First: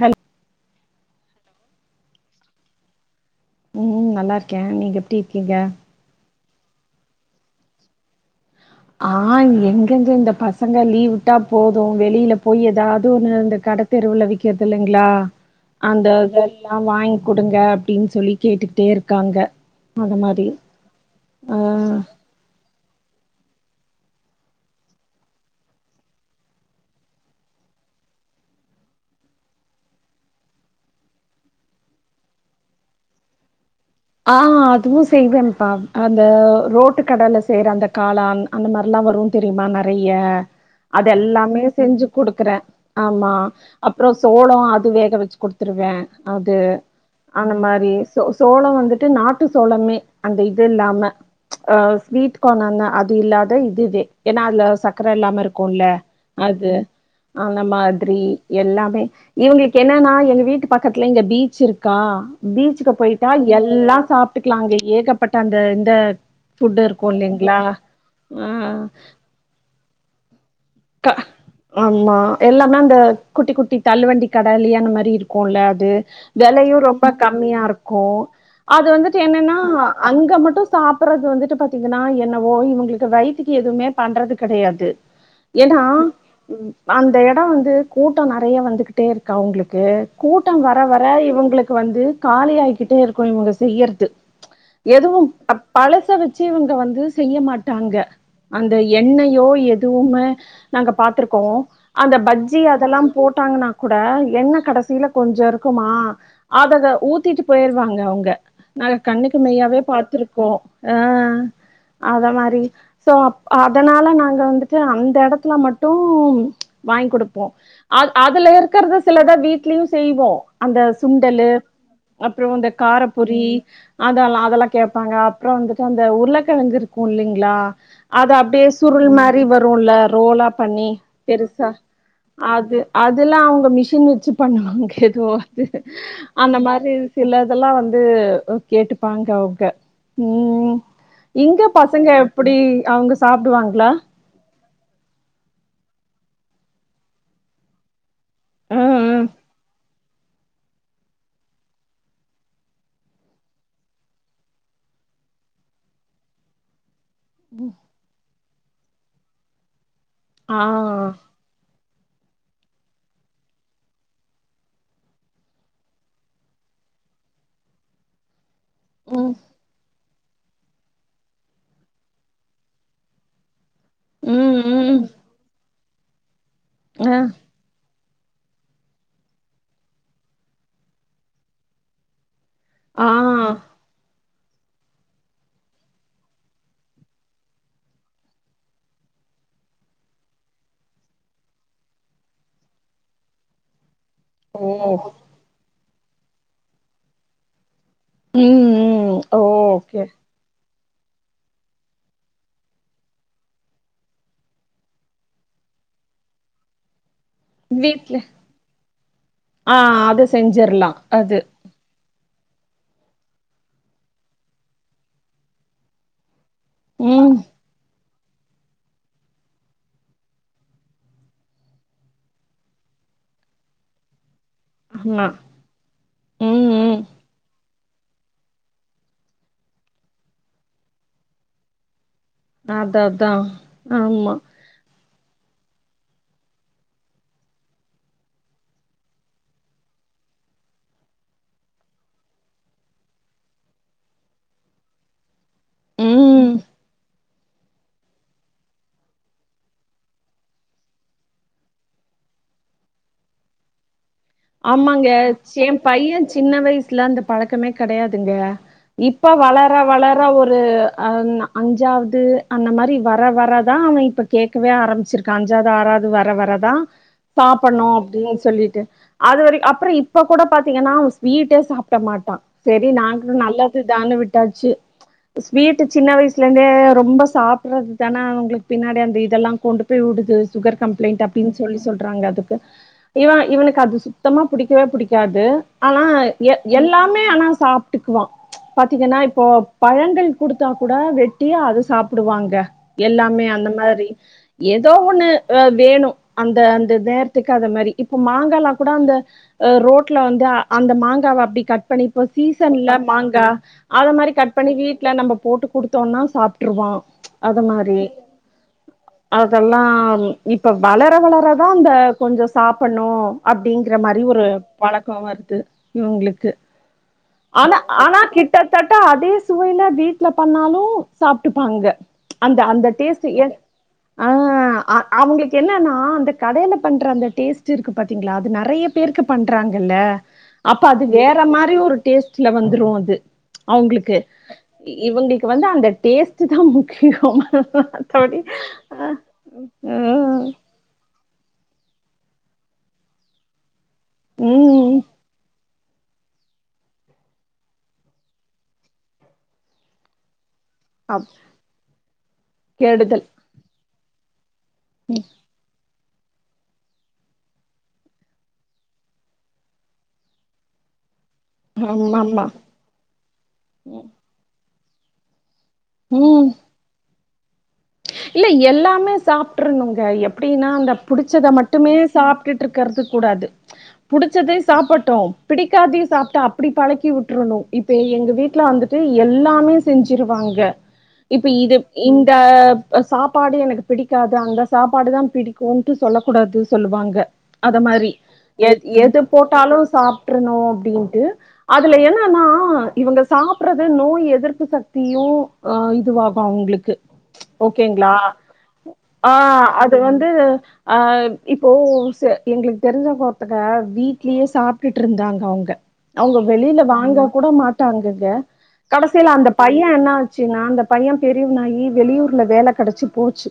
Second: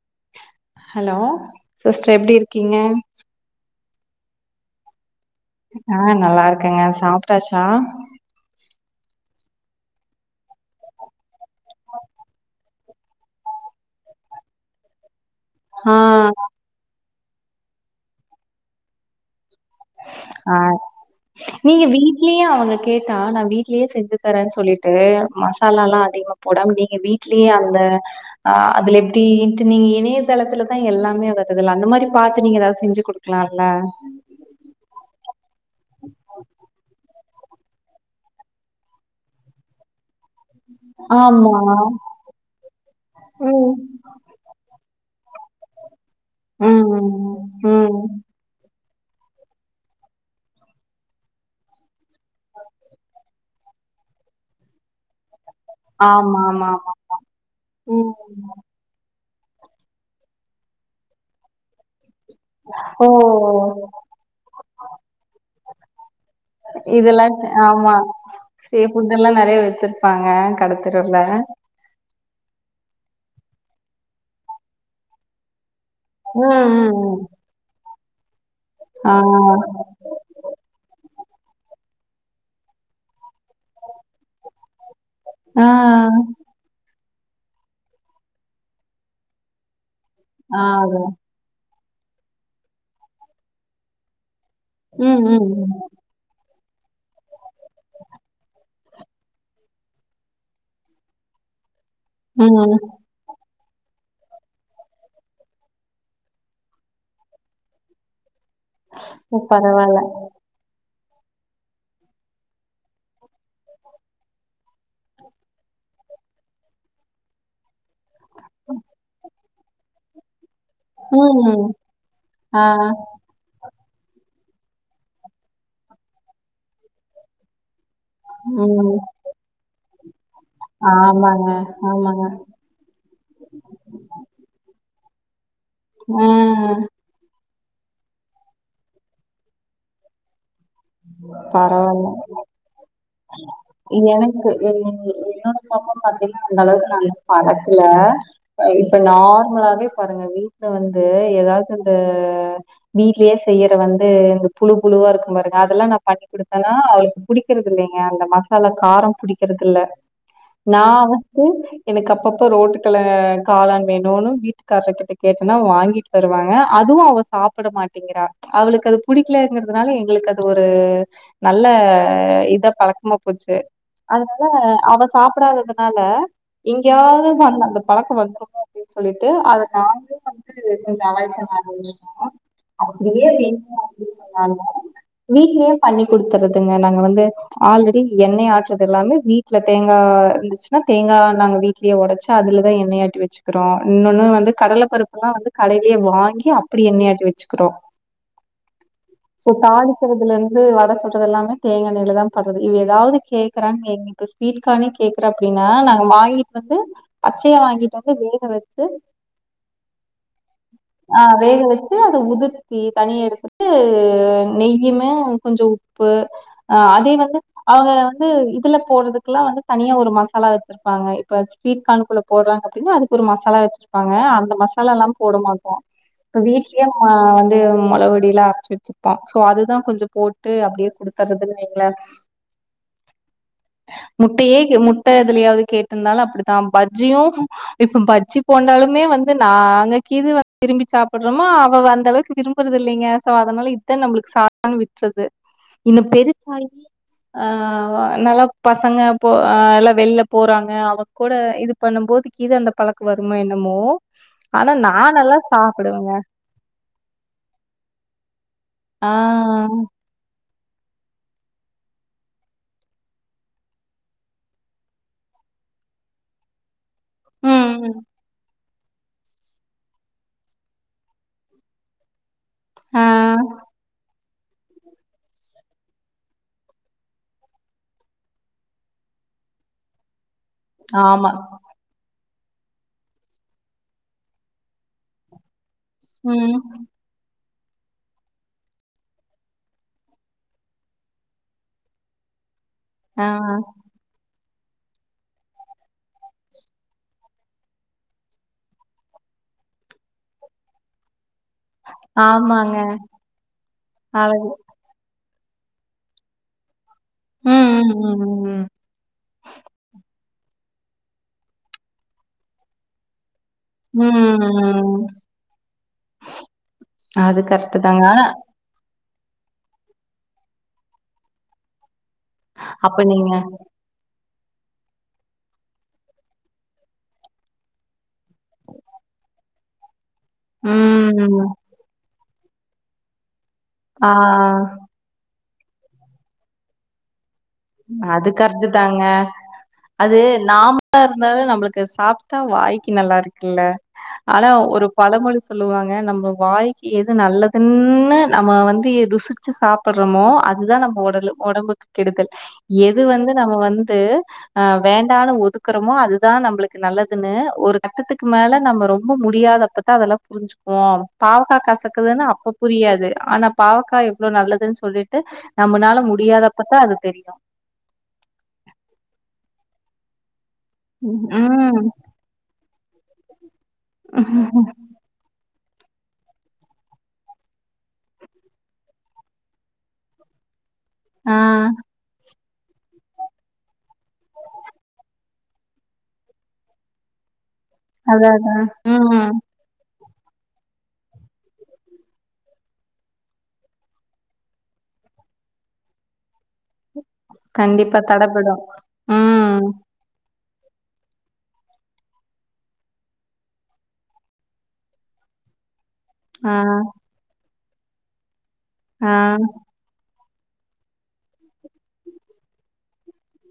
Hello hello sister எப்படி இருக்கீங்க உம் நல்லா இருக்கேன் நீங்க எப்டி இருக்கீங்க ஆஹ் நல்லார் க்கங்க சாப்பிட்டாச்சா ஆஹ் எங்கந்ங்க இந்த பசங்க லீவுட்டா போதும் வெளியில போய் ஏதாவது ஒன்னு இந்த கடை தெருவுல விக்கிறது இல்லைங்களா ஆ அந்த இதெல்லாம் வாங்கி குடுங்க அப்படின்னு சொல்லி கேட்டுட்டே இருக்காங்க அந்த மாரி ஆஹ் நீங்க ஆ வீட்லயும் அவங்க கேட்டா நான் வீட் வீட்லயே செஞ்சு தரேன்னு சொல்லிட்டு மசாலால எல்லாம் அதிகமா போடம நீங்க வீட்லேயே அந்த அஹ் அதுல எப்படி ட்டு நீங்க இணையதளத்துலதான் எல்லாமே வருதுல்ல அந்த மாதிரி பார்த்து நீங்க ஏதாவது செஞ்சு கொடுக்கலாம்ல ஆஹ் அதுவு செய்வேன் அ அந்த ரோட்டு கடைல செய்ற அந்த காளான் அந்த மாரிலாம் வரும் தெரியுமா நெறைய அது ஆமா எல்லாமே செஞ்சு குடுக்குறேன் ஆமா ம் அப்புறம் சோளம் அது வேக வச்சு குடுத்துருவேன் அது ம் அந்த மாதிரி ம் சோ சோளம் வந்து ட்டு நாட்டு சோளமே அந்த இது இல்லாம அஹ் ஸ்வீட் கார்ன் அந்த அது இல்லாத இ இது ஏன்னா அதுல சக்கர இல்லாம இருக் இருக்கும்ல ஆமா ஆமா அது ஆமா அந்த மாதிரி ம் எல்லாமே இவங்களுக்கு என்னன்னா எங்க வீட்டு பக்கத்துல எங்க பீச் இருக்கா பீச்சுக்கு ஓ போயிட்டா எல் எல்லாம் சாப்ட்டுக்கலாம் அங்க ஏகப்பட்ட அந்த இந்த ஃபுட் இருக்கு இதெல்லாம் இல்லைங்களா ஆமா ஆ சீ புட்டெல்லாம் நிறைய வச்சிருப்பாங்க க கடத்தரூல்ல ஆமா எல்லாமே அந்த குட்டி குட்டி தள்ளு வண்டி கட இ அந்த மாரி இருக்கும்ல அது ம், வெலயும் ம், ரொம்ப ம். கம்மியா இருக்கும் கோ அது ஆ, வந்துட்டு என்னன்னா அங்க மட்டும் சாப் அப்புறது வந்துட்டு பார்த்தீங்கன்னா என்னவோ இவங்களுக்கு வயித்துறக்கு எதுவுமே பண்றது கிடையாது ஆ, ஏன்னா அந்த இடம் வந்து கூட்டம் நிறைய வந்துகிட்டே இருக்கு அவங்களுக்கு ஆ, கூட்டம் வர வர அதான். இவங்களுக்கு வந்து காலி ஆகிக்கிட்டே இருக்கும் இவங்க செய்யறது ம், எதுவும் ம், ம். பழச வச்சு வந்து இவங்க வந்து செய்ய மாட்டாங்க அந்த எண்ணெயோ எதுவுமே நாங்க பாத்திருக்கோம் அந்த பஜ்ஜி ம். அதெல்லாம் போட்டாங்கன்னா கூட என்ன கடைசியில கொஞ்சம் இருக்குமா அத அத ஊத்திட்டு போயிருவாங்க அவங்க நாங்க கண்ணுக்கு மெய்யாவே பரவால்ல. பாத்திருக்கோம் ஆஹ் அத மாதிரி சோ அப் அதனால நாங்க வந்து ந்து அந்த இடத்துல மட் ட்டும் வாங்கி் குடுப்போம் அத் அதுல இருக்கிறது சிலத வீ லியும் செய்வோ அந்த சுண்டல்லு ம். அப்புறம் ஆ. அந்த கார ரி அதெல்லா அதெல்லாம் கேப்பாங்க அப்புறம் வந்துட்டு அந்த உருளைக்கெழங்கு இருக்கும் இல்லிங்ளா அது அப்படியே ம். சுருள் மாதிரி வரும்ல ரோலா பண்ணி ஆமாங்க, பெருசா ஆமாங்க. அது அதுல்லாம் அவங்க மிஷின் வச்சு பண்ணுவாங்க ம் அந்த ம். மாரி சில தெல்லாம் வந்து வந்து கேட்டுப்பாங்க அவங்க உம் இங்க பரவால்ல. பசங்க எப்படி அவங்க சாப்புடுவாங்களா எனக்கு என் என்னோட பப்பா பாத்தீங்கன்னா அந்த அளவுக்கு இன்னும் பழக்குல இப்ப ம் ம் நார்மலாவே பாருங்க வீட்டுல வந்து ஏதாவது இந்த வீட்லயே செய்யற வந்து இந்த புழு புழுவா இருக்கும் பாருங்க அதெல்லாம் நான் பண்ணி கொடுத்தேனா அவளுக்கு பிடிக்கறது இல்லைங்க அந்த மா செல காரம் புடிக்கிறது இல்ல ஆ நான் வந்து எனக்கு அப்பப்போ ரோட்டுக்கள காளான் வேணும்னு வீட்டுக்காரர் கிட்ட கேட்டனா வாங்கிட்டு வருவாங்க அதுவும் அவ சாப்பிட மாட்டேங்கிறா அவளுக்கு அது ம் புடிக்கலங்கிறதுனால உங்களுக் அது ஒரு நல்ல இதா பழக்கமா போச்சு அதுனால ம் ம் அவ சாப்பிடாத நால இங்கேயாவது ஆ அந்த பழக்கம் வந்துருமோ அப்படின்னு சொல்லிட்டு அத நாங்களே வந்து கொஞ்சம் அவாய்ட் பண்ணிருவோ ஆ அப்டிய தின்னு அப்டினு சொல் நாங்க வீட்லயே பண்ணி குடுத்துறதுங்க நாங்க வந்து ஆல்ரெடி எண்ணெய் ஆட்டுறது எல்லாமே வீட்ல தேங்காய் இருந்துச்சுன்னா தேங்காய் நாங்க வீட்லயே உடைச்சு அதுலத எண்ணெய் ஆட்டி வச்சுக்கிறோ இன்னொன்னு வந்து ஓ கடல பருப்பெல்லாம் வந்து கடை அப்டியே வாங்கி அப்படி எண்னையாட்டி வச்சுக்கிறோம் ம் ம் ஓகே வந்து வட சுடுறது எல்லாமே தேங்கா எண்ணெயில தான் பண்றது இது ஏதாவது கேக்குறான் இப்ப ஸ்வீட் கார்ன் கேக்குற அப்டின்னா நாங்க வாங்கிட்டு வந்து பச்சயா வாங்கிட்டு வந்து வீட்ல வேக வச்சு ஆ அது செஞ்சிர்லா ஆ அது வேக வச்சு அத உது த்து தனியா எடுத்துட்டு நெய் யுமே கொஞ்சம் உப்பு ஆ அது ம் வந்து அவங்க ளே இதுல போடுறதுக்குல்லாம் வந்து தனியா ஒரு மசாலா வச்சிருப்பாங்க இப்ப ஸ்வீட் கார்னுக்குள்ள போடுறாங்க அப்டின்னா அதுக்கு ஒரு மசாலா வச்சிருப்பாங்க அந்த மசால எல்லாம் ஆமா போட மாட்டோம் இப்ப ம் வீட்லயே ம் நா வந்து மொளபொடியலாம் அரைச்சி வச்சிருப்போம் சோ அது தான் கொஞ்சம் போட்டு அப்டியே குடுத்தறது நீங்கள அதான் அதான் ஆமா துலயாவது கேட்டிருந்தாலும் அப்டித்தான் பஜ்ஜியும் இப்ப பஜ்ஜி போட்டாலுமே வந்து நான நாங்க கீது விரும்பி சாப்டுறோமோ அவ வந்த அளவுக்கு விரும்புறது இல்லங்க சாதமோ இத்த நம்மளுக்கு நான் விற்றது நீ ம் பெருசாயி ஆ நல்லா பசங்க போ எல்லாம் வெளியில போறாங்க அவ கூட இது பண்ணும்போது கீது அந்த பழக்க வருமோ என்னமோ ஆனா நா ஆமாங்க நல்லா சே என் சாப்பிடுவேங்க. பையன் சின்ன வயசுல அந்த பழக்கமே கெடையாதுங்க ஆ இப்ப வளர வளர ஒரு அ அஞ்சாவது அந்த மாரி வர வரதான் அவன் இப்ப கேட்கவே ஆரம்பிச்சிருக்கான் அஞ்சாவது ஆறாவது வர வரதான் ம் சாப்டணும் ம் அப்டின்னு சொல்லிட்டு அது வரைக் அப்பறம் இப்ப கூட பாத்தீங்கன்னா அவன் ஸ்வீட்டே சாப்ட மாட்டான் சரி ஆ நாங்களும் நல்லது தான்னு விட் டாச்சு ஸ்வீட் சின்ன வயசுல இருந்தே ரொம்ப சாப்டுறது தானே அவுங்களுக்கு பின்னாடி அந்த இதெல்லாம் கொண்டு போய் உடுது சுகர் கம்ப்ளைண்ட் ஆமா. அப்டின்னு சொல்லி சொல்றாங்க அது இவ இவனுக்கு அது சுத் சொன்னா புடிக்கவே புடிக்காது ஆனா ம் எல் எல்லாமே ஆனா சாப்ட்டுக்குவான் பாத்தீங்கன்னா இப்போ பழங்கள் குடுத்தா கூட வெட்டி அதை சாப்டுவாங்க ஆ எல்லாமே அந்த மாரி ஏதோ ஒண்ணு வேணும் அந்த அந்த நேரத்துக்கு அ மாதிரி இப்ப மாங்காலாம் கூட அந்த ரோட்ல வந்து அந்த மாங்காவ கட் பண்ணிப்போ ஆமாங்க. சீசன்ல மாங்கா அது மாரி அழகு கட் பண்ணி வீட்ல நம்ம போட்டு கொடுத்தோன்னா சாப்ட்ருவான் அது ம் மாரி ம் அதெல்லாம் இப்ப வளர வளரதான் இந்த கொஞ்சம் சாப்டணும் அப்டிங்கிற ம் ம். மாரி ஒரு ம் பழக்கம் வருது இவுங்களுக்கு அது ஆனா கரெக்ட்டு தாங்க. ஆனா கிட்டத்தட்ட கா அதே சுவையில வீட்டல பண்ணாலும் சாப்ட்டுப்பாங்க அந்த அந்த அப்ப டேஸ்ட் நீங்க அ அவுங்களுக்கு என்னன்னா அந்த கடயில பண்ற அந்த டேஸ்ட் இருக்கு பா த்தீங்களா அது நெறைய பேருக்கு பண்றாங்கல்ல அப்ப அது வேற ம் மாரி ஒரு டேஸ்ட் ல வந்துரும் அது ஆ அவுங்களுக்கு இவுங்க வந்து அந்த டேஸ்ட் தான் முக்கியம் அது மத்தபடி கரெக்ட் தாங்க அ அது ம் நாமாளா இருந்தாலும் நம்மளுக்கு சாப் டா வாய்க்கு நல்லா இருக்குல்ல ஆனா ஒரு ம் பழமொழி சொல்லுவாங்க நம்ம வாய்க்கு எது நல்லதுன்னு நம்ம வந்து ருசிச்சு சாப்டுறோமோ அதுதான் நம்ம அப் உடலு உடம்புக்கு கெடுதல் எது கெடுதல் வந்து நம்ம வந் து அ வேண்டான்னு ஒதுக்குறோமோ அது அது தான் நம்மளுக்கு நல்லதுன்னு ஒரு கட்டத்துக்கு மேல நம்ம ரொம்ப முடியாதப்பத்தான் அதெல்லாம் புரிஞ்சுக்குவோம் பாவக்காய் கசக்குதுன்னு ஆமாமா அப்ப புரியாது ஆனா பாவக்கா எவ்ளோ நல்லதுன்னு சொ சொல்லிட்டு நம்மளால ம். முடியாதப்பதான் அது தெரியும் இல்ல எல்லாமே சாப்ட்ருனுங்க எ எப்டின்னா அந்த பிடிச்சதை ம். மட்டுமே சாப்ட்டுட்டு இரு க்கறது கூடாது புடிச்சதே சாப்டட்டும் பிடிக்காதையும் சாப்ட்டு அப்டி பழக்கி விட்டுருணும் இப்ப எங்க வீட்ல வந்துட்டு எல்லாமே செஞ்சிருவாங்க ஆ. இப்ப இது இந் டப் சாப்பாடு எனக்கு பிடிக்காது அந்த சாப்பாடு தான் பிடிக்கும்ட்டு சொல்ல கூடாது சொல்லுவாங்க அத மாதிரி அதான் அதான். எ எது ம். போட்டாலும் சாப் றனும் அப்டின்ட்டு அதுல என்னன்னா இவுங்க சாப்டுறது நோய் எதிர்ப்பு சக்தியும் இதுவா அவுங்களுக்கு கண்டிப்பா ஓகேங்களா தடபடும். அ ம். அது வந்து அ இப்போ எங்களுக்கு தெரிஞ்சவங்க ஒருத்தங்க வீட்லயே சாப்டுட்டு இருந்தாங்க அங்க அவுங்க ஆ. வெளியில வாங்க கூட மாட் டாங்குங்க ஆ கடசியில அந்த பையன் என்னா ச்சுனா அந்த பையன் பெரியவனாயி வெளியூர் ல வேல கெடைச்சு போச்சு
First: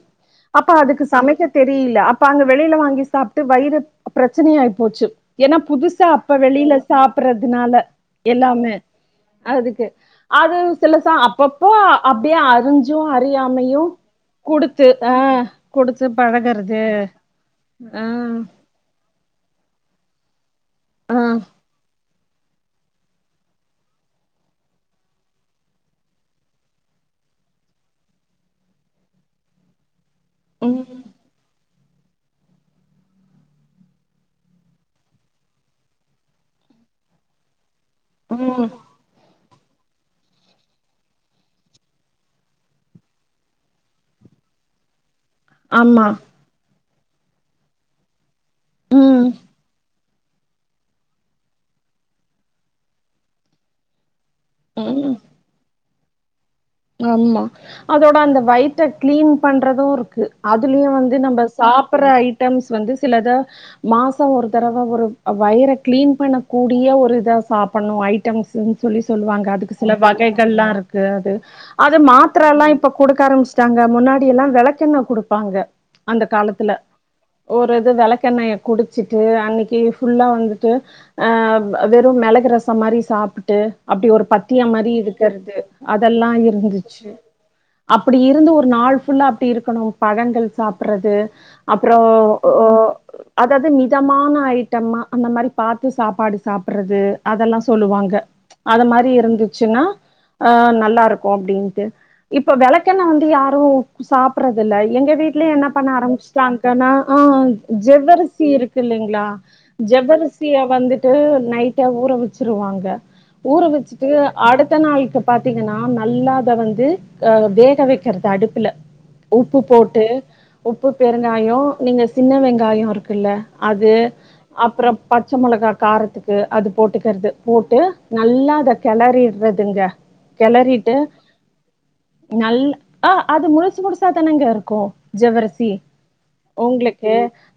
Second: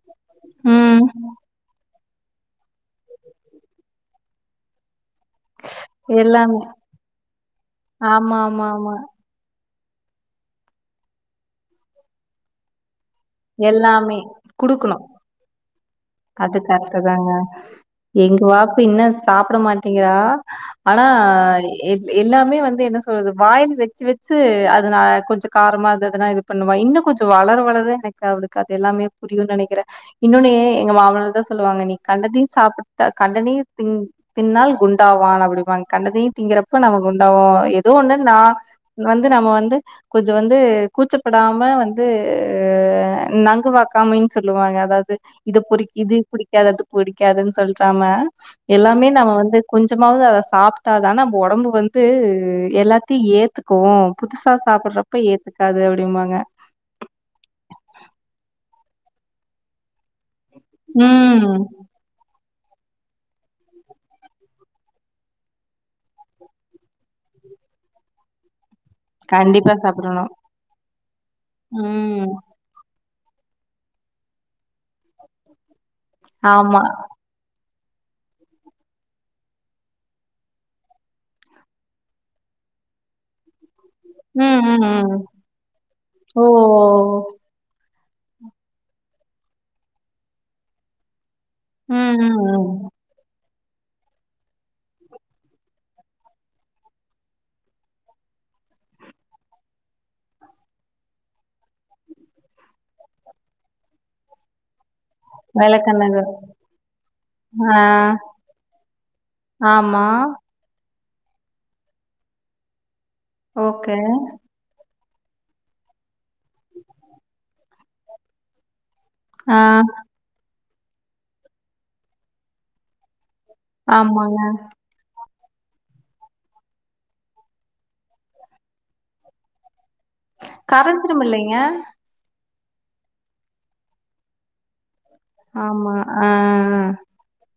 அப்ப அதுக்கு ம் சமைக்க தெரியல அப் பங்க வெளியில வாங்கி சாப்ட்டு வயிறு பிரச்சனையா ஆயி போச்சு ஏன்னா புதுசா அப்ப எல்லாமே வெளியில சாப்பறதுனால ஆமா ஆமா எல்லாமே ஆமா அதுக்கு அது சிலசா அப்பப்போ அப்டியே அறிஞ்சும் அரி எல்லாமே குடுக்கணும் குடுத்து அது பழகறது கரெக்ட் தாங்க ஆ எங்க வாப்ப இன்னும் சாப்ட மாட்டேங் யா ஆனா ஆ எல்லாமே வந்து என்ன சொல்றது வாயில் வச்சு வச்சு அதனா கொஞ்சம் காரமா இருந்ததுனா இது பண்ணுவான் இன்னும் கொஞ்சம் வளர வளர இ ந்த அவளுக்கு அது எல்லாமே புரியும்னு நினைக்கிறேன் இன்னொன்னுயே எங்க ம் மாமனார் தான் சொல்லுவாங்க நீ கண்டதையும் சாப்ட்டா கண்டதையும் திங் தின்னால் குண்டாவான் அப்டிப்பாங்க கண்டதையும் திங்குறப்ப நம்ம குண்டாவோம் ஏதோ ஒன்னு ம் நான வந்து நம்ம வந்து கொஞ்சம் வந்து கூச்சப்படாம வந்து நங்கு வாக்காமைன்னு சொல்லுவாங்க அதாவது இது புறி ஆமா இது புடிக்காதது புடிக்காதுன்னு சொல்றாங்க எல்லாமே ம் நம்ம வந்து கொஞ்ச கொஞ்சமாவது அவ சாப்ட்டா தானா நம்ப உடம்பு வந்து எல்லாத்தையும் ஏத்துக்கும் புதுசா ம் சாப்டுறப்ப ஏத்துக்காது அவளு அப்டினுமாங்க ஆமா அதோட அந்த வயித்த கிளீன் பண்றதும் அதுலயும் வந்து நம்ம ம் சாப்டுற ஐ ட்டம்ஸ் வந்து சிலத மாசம் ஒரு தடவை ஒரு வயிர கிளீன் பண்ணக்கூடிய ஒரு இத சாப்டணும் ஐட்டம்ஸ் சொல்லி சொல்லுவாங்க கண்டிப்பா அதுக்கு சில சாப்பிடணு வகைகளாம் இருக்கு அது அது ம் மாத்திரலாம் இப்ப கொடுக்க ஆரம்பிச்சுட்டாங்க முன்னாடி எல்லாம் விளக்கெண்ண கொடுப்பாங்க அந்த காலத்துல ஆமா ஒர் ப்றது விளக்கெண்ணெயை குடிச்சிட்டு அன்னைக்கி ஃபுல்லா வந்துட்டு வெறும் மெளகு ரசம் மாரி சாப்பட்டு அப்டி ஒரு ம் பத்தியமா ம் மாரி ம் இருக்கிறது அ ஓ ஓ ஓ அப்டி இருந்து ஒரு நாள் ஃபுல்லா அப்டி இருக்கணும் பழங்கள் சாப்பிடுறது அப்பறம் ம் ம் ஓ ம் அதாவ்து மிதமான ஐட்டமா அந்த மாரி பாத்து சாப்பாடு சாப்படுறது அதெல்லா சொல்லுவாங்க அது மாரி இருந்துச்சுன்னா ஆ நல் ப்பா இருக்கு அப்டின்ட்டு இப்ப வெளக்கெண்ண வந்து யாரு சாப்டறது இல்ல எங்க வீட்லய என்ன பண்ண வெளக்கெண்ணெது ஆரம்பிச்சிட்டான்னா ஆ ஜவவரிசி இருக்கு இல்லங்களா ஆமா ஜவ்வரிசிய வந்து வந்து நைட்ட ஊற வச்சிருவாங்க ஊற ஓகே வச்சுட்டு அடுத்த நாள்க்கு பாத்தி நா நல்லா வந்து வேகவிட்டு விறகு அடுப்புல ஆ உப்பு போட்டு உப்பு பெருங்காயோ நீங்க சின்ன வெங்காயோ இருக்கில்ல அது ஆமாங்க அப்புற பத் பச்ச மொளகா காரத்துக்கு அது போட்டுக்கறது போட்டு நல்லா அத கெளறிர்றதுங்க கெளறிட்டு கரைஞ்சிரும் இல்லைங்க நல் ஆஹ் அது முழுசு முழுசாதானங்க இருக்கு ஜவ்வரிசி ஆமா ஆ உங்களுக்கு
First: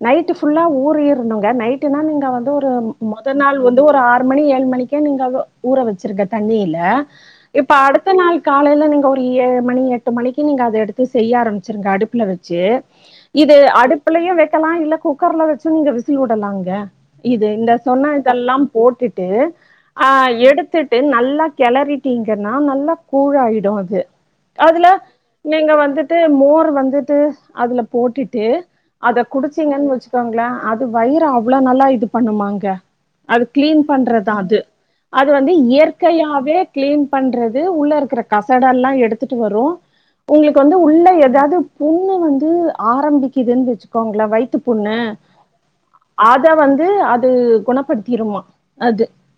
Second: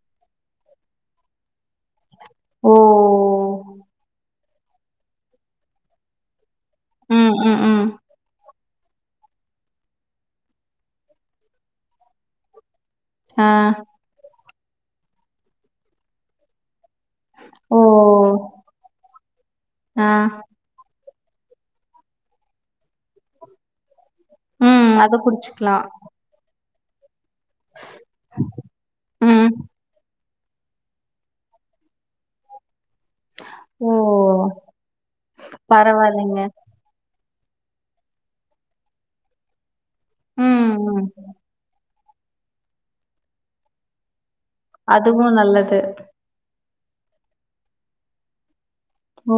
நைட் ஃபுல்லா ஊறிரணுங்க நைட்டெல்லா நீங் வந்து ஒரு ஓ மேதல் நாள் வந்து ஒரு ஆறு மணி ஏழ இரண்டுமணிக்கே நீங்க ஊற வச்சிருக்க தண்ணி இல ம் ஆ ம் இப்ப ம் அடுத்த நாள் கா காலையில் நீங்கள் ஒரு ஏழு மணி எட்டு மணிக்கு நீங்கள் அதை எடுத்து செய்ய ஆரமிச்சுடுங்க அடுப்புல வச்சு ஆ இது அடுப்புலயு வெக் வக்கிலா இல்ல குக்கர்ல வச்சும் நீங்க விசில் விடலாங்க இது இந்த சொன்ன ஓ இதெல்லாம் போட்டுட்டு ஆ அ எடுத்து ட்டு நல்லா கெளறிட்டிங் ஏன்னா நல்லா கூழ் ஆயிடு அது அதுல ம் அத குடிச்சுக்கலா நீங்க வந்துட்டு மோர் வந் ந்துட்டு அதுல போட்டுட்டு அத ம் குடிச்சீங்கன்னு வச்சு கோங்களன் அது வயிறு அவ்வளவு நல்லா இது பண்ணுமாங்க அது கிளீன் ஓ பண்றதான் அது அது வந்து பரவாயில்லைங்க இயற்கையாவே கிளீன் பண்றது உள்ள இருக்கிற கசட எல்லாம் எடுத்துட்டு வரும் உங்களுக்கு ம் வந்து ம் உள்ள ஏதாவது புண்ணு வந்து ஆரம்பிக்குதுன்னு வச்சுக்கோங்களேன் வைத் ப் பொண்ணு அதுவு நல்லது அத வந் வந்து அது குணப்படுத்திருமா அது ஓ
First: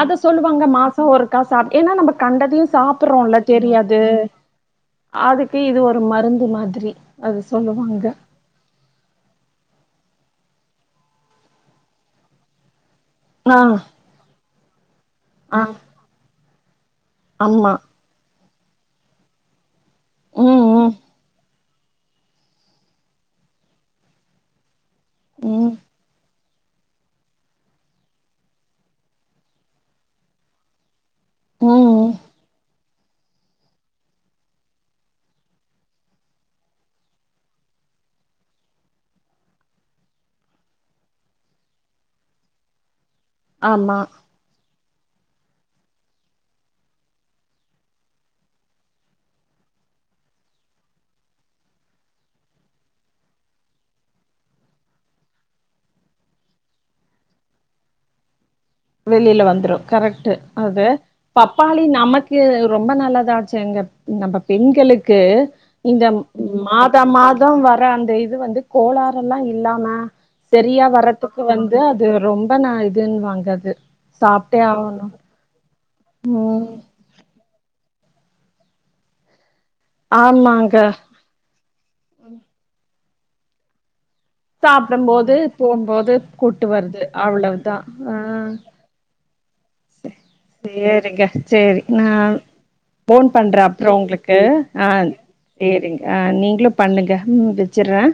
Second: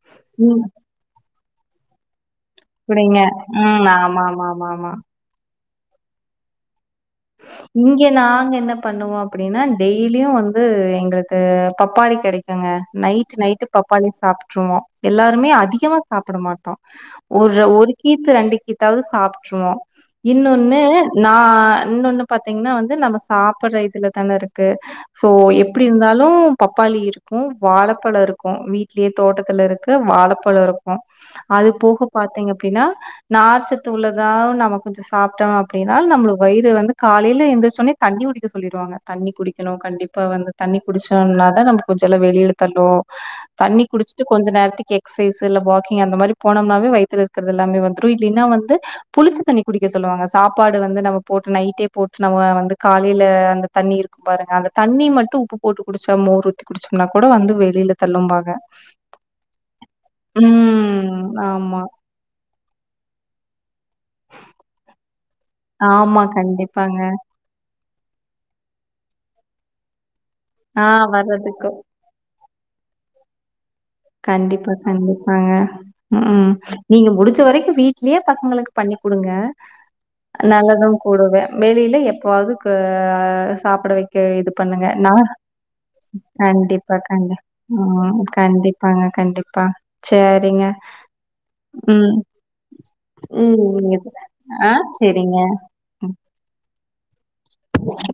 அத ம் சொல்லுவாங்க மாசம் ஒருக் க்கா சாப்பட் என்ன நம்பக் கண்டதையும் அப்படிங்க சாப்பறோம்ல ம் தெரியாது ஆமா ஆமா ஆமா ஆமா அதுக் இபி இது ஒரு மருந்து மாதிரி அது சொல்லுவாங்க இங்கே நாங்க என்ன பண்ணுவோம் அப்டின்னா டெய்லியும் வந் வந்து எங்களுக்கு பப்பாளி கெடைக்குங்க நைட் ஆ நைட்டு பப்பாளி சாப்பட்டுருவோம் எல்லாருமே ஆ அதிகமா சாப்பட மாட் ஒரு ஆமா ஒரு கீத்து ரெண்டு கீ இத்தாவுது சாப்பிட்டுருவோம் ம் இன்னொன்னு ம் நா இன்னொன்னு பாத்தீங்கன்னா வந்து நம்ம சாப்படுற இதுல தானே இருக்கு சோ ம் எப்டி இருந்தாலும் பப்பாளி இருக்கும் வாழைப்பழ இருக்கும் வீட்லயே தோட்டத்தில் இருக்க வாழைப்பழம் இருக்கும் அது ம் போக ம். பாரத்திங்க அப்டின்னா நார்ச்சத்து உள்ளதா நம்ம கொஞ்சம் சாப்பிட்டோம் அப்டின்னா நம்மளுக்கு வயிறு அது வந்து காலையில எந்தச்சுடனே தண்ணி குடிக்க சொல்லிருவாங்க தண்ணி குடிக்கணும் கண்டிப்பா வந்து தண்ணி குடிச்சோம்னக தான் நம்ம கொஞ்சம் வெளியில தல்லூம் தண்ணி ஆமா குடிச்சுட்டு கொஞ்ச நேரத்துக்கு எக்சசைஸ் இல்ல வாக்கிங் அந்த மாரி போனோம்னாவே வய்த்ல இருக்கிறது எல்லாமே வந்துரும் இல்லன்னா வந்து புளிச்ச தண்ணி குடிக்க சொல்லுவாங்க சாப்பாடு வந்து நம்ம போட்டு நைட்டே போட்டு நம்ம வந்து காலையில அந்த தண்ணிஇருக்கும் பாருங்க அந்த தண்ணி மட்டும் உப்பு போட்டு குடிச்சா மோர்ஊத்தி குடிச்சோம்னா கூட வந்து வெளியில தள்ளும்பங்க வெளியில வந்துரும் கரெக்ட் அது ம் ஆமா பப்பாளி நமக்கு ரொம்ப நல்லதா ஆச்சு எங்க நம்ப பெண்களுக்கு இந்த ஆமா, ம் மாத கண்டிப்பாங்க. மாதம் வர அந் இது வந்து கோளறு எல்லாம் இல்லாம சரியா ஆ வரதுக்கு வந்து வர்றதுக்கும். அது ரொம்ப நாய் தென் வாங்காது கண்டிப்பா கண்டிப்பாங்க உம் ம் நீங்க முடிச்சி இதுவரைக்கு வீட்லயே பசங்களுக்கு பண்ணி் கொடுங்க ஆமாங்க நல்லதும் கூடவே வெளியில எப்பவாவது க ஆ சாப்பிட வைக் சாப்படுபோது போம்போது கூட்டு கண்டிப்பா, வருது கண்டி அவ்வளவுதான் ஆ ம். கண்டிப்பாங்க, கண்டிப்பா சே சரிங்க. சேரிங்க சேரி ம். நான் ஃபோன் பண்றே ம். அப்றோ இது உங்களுக்கு ஆ சேரிங்க ஆ நீங்களு பண்ணுங்க உம் வச்சறேன்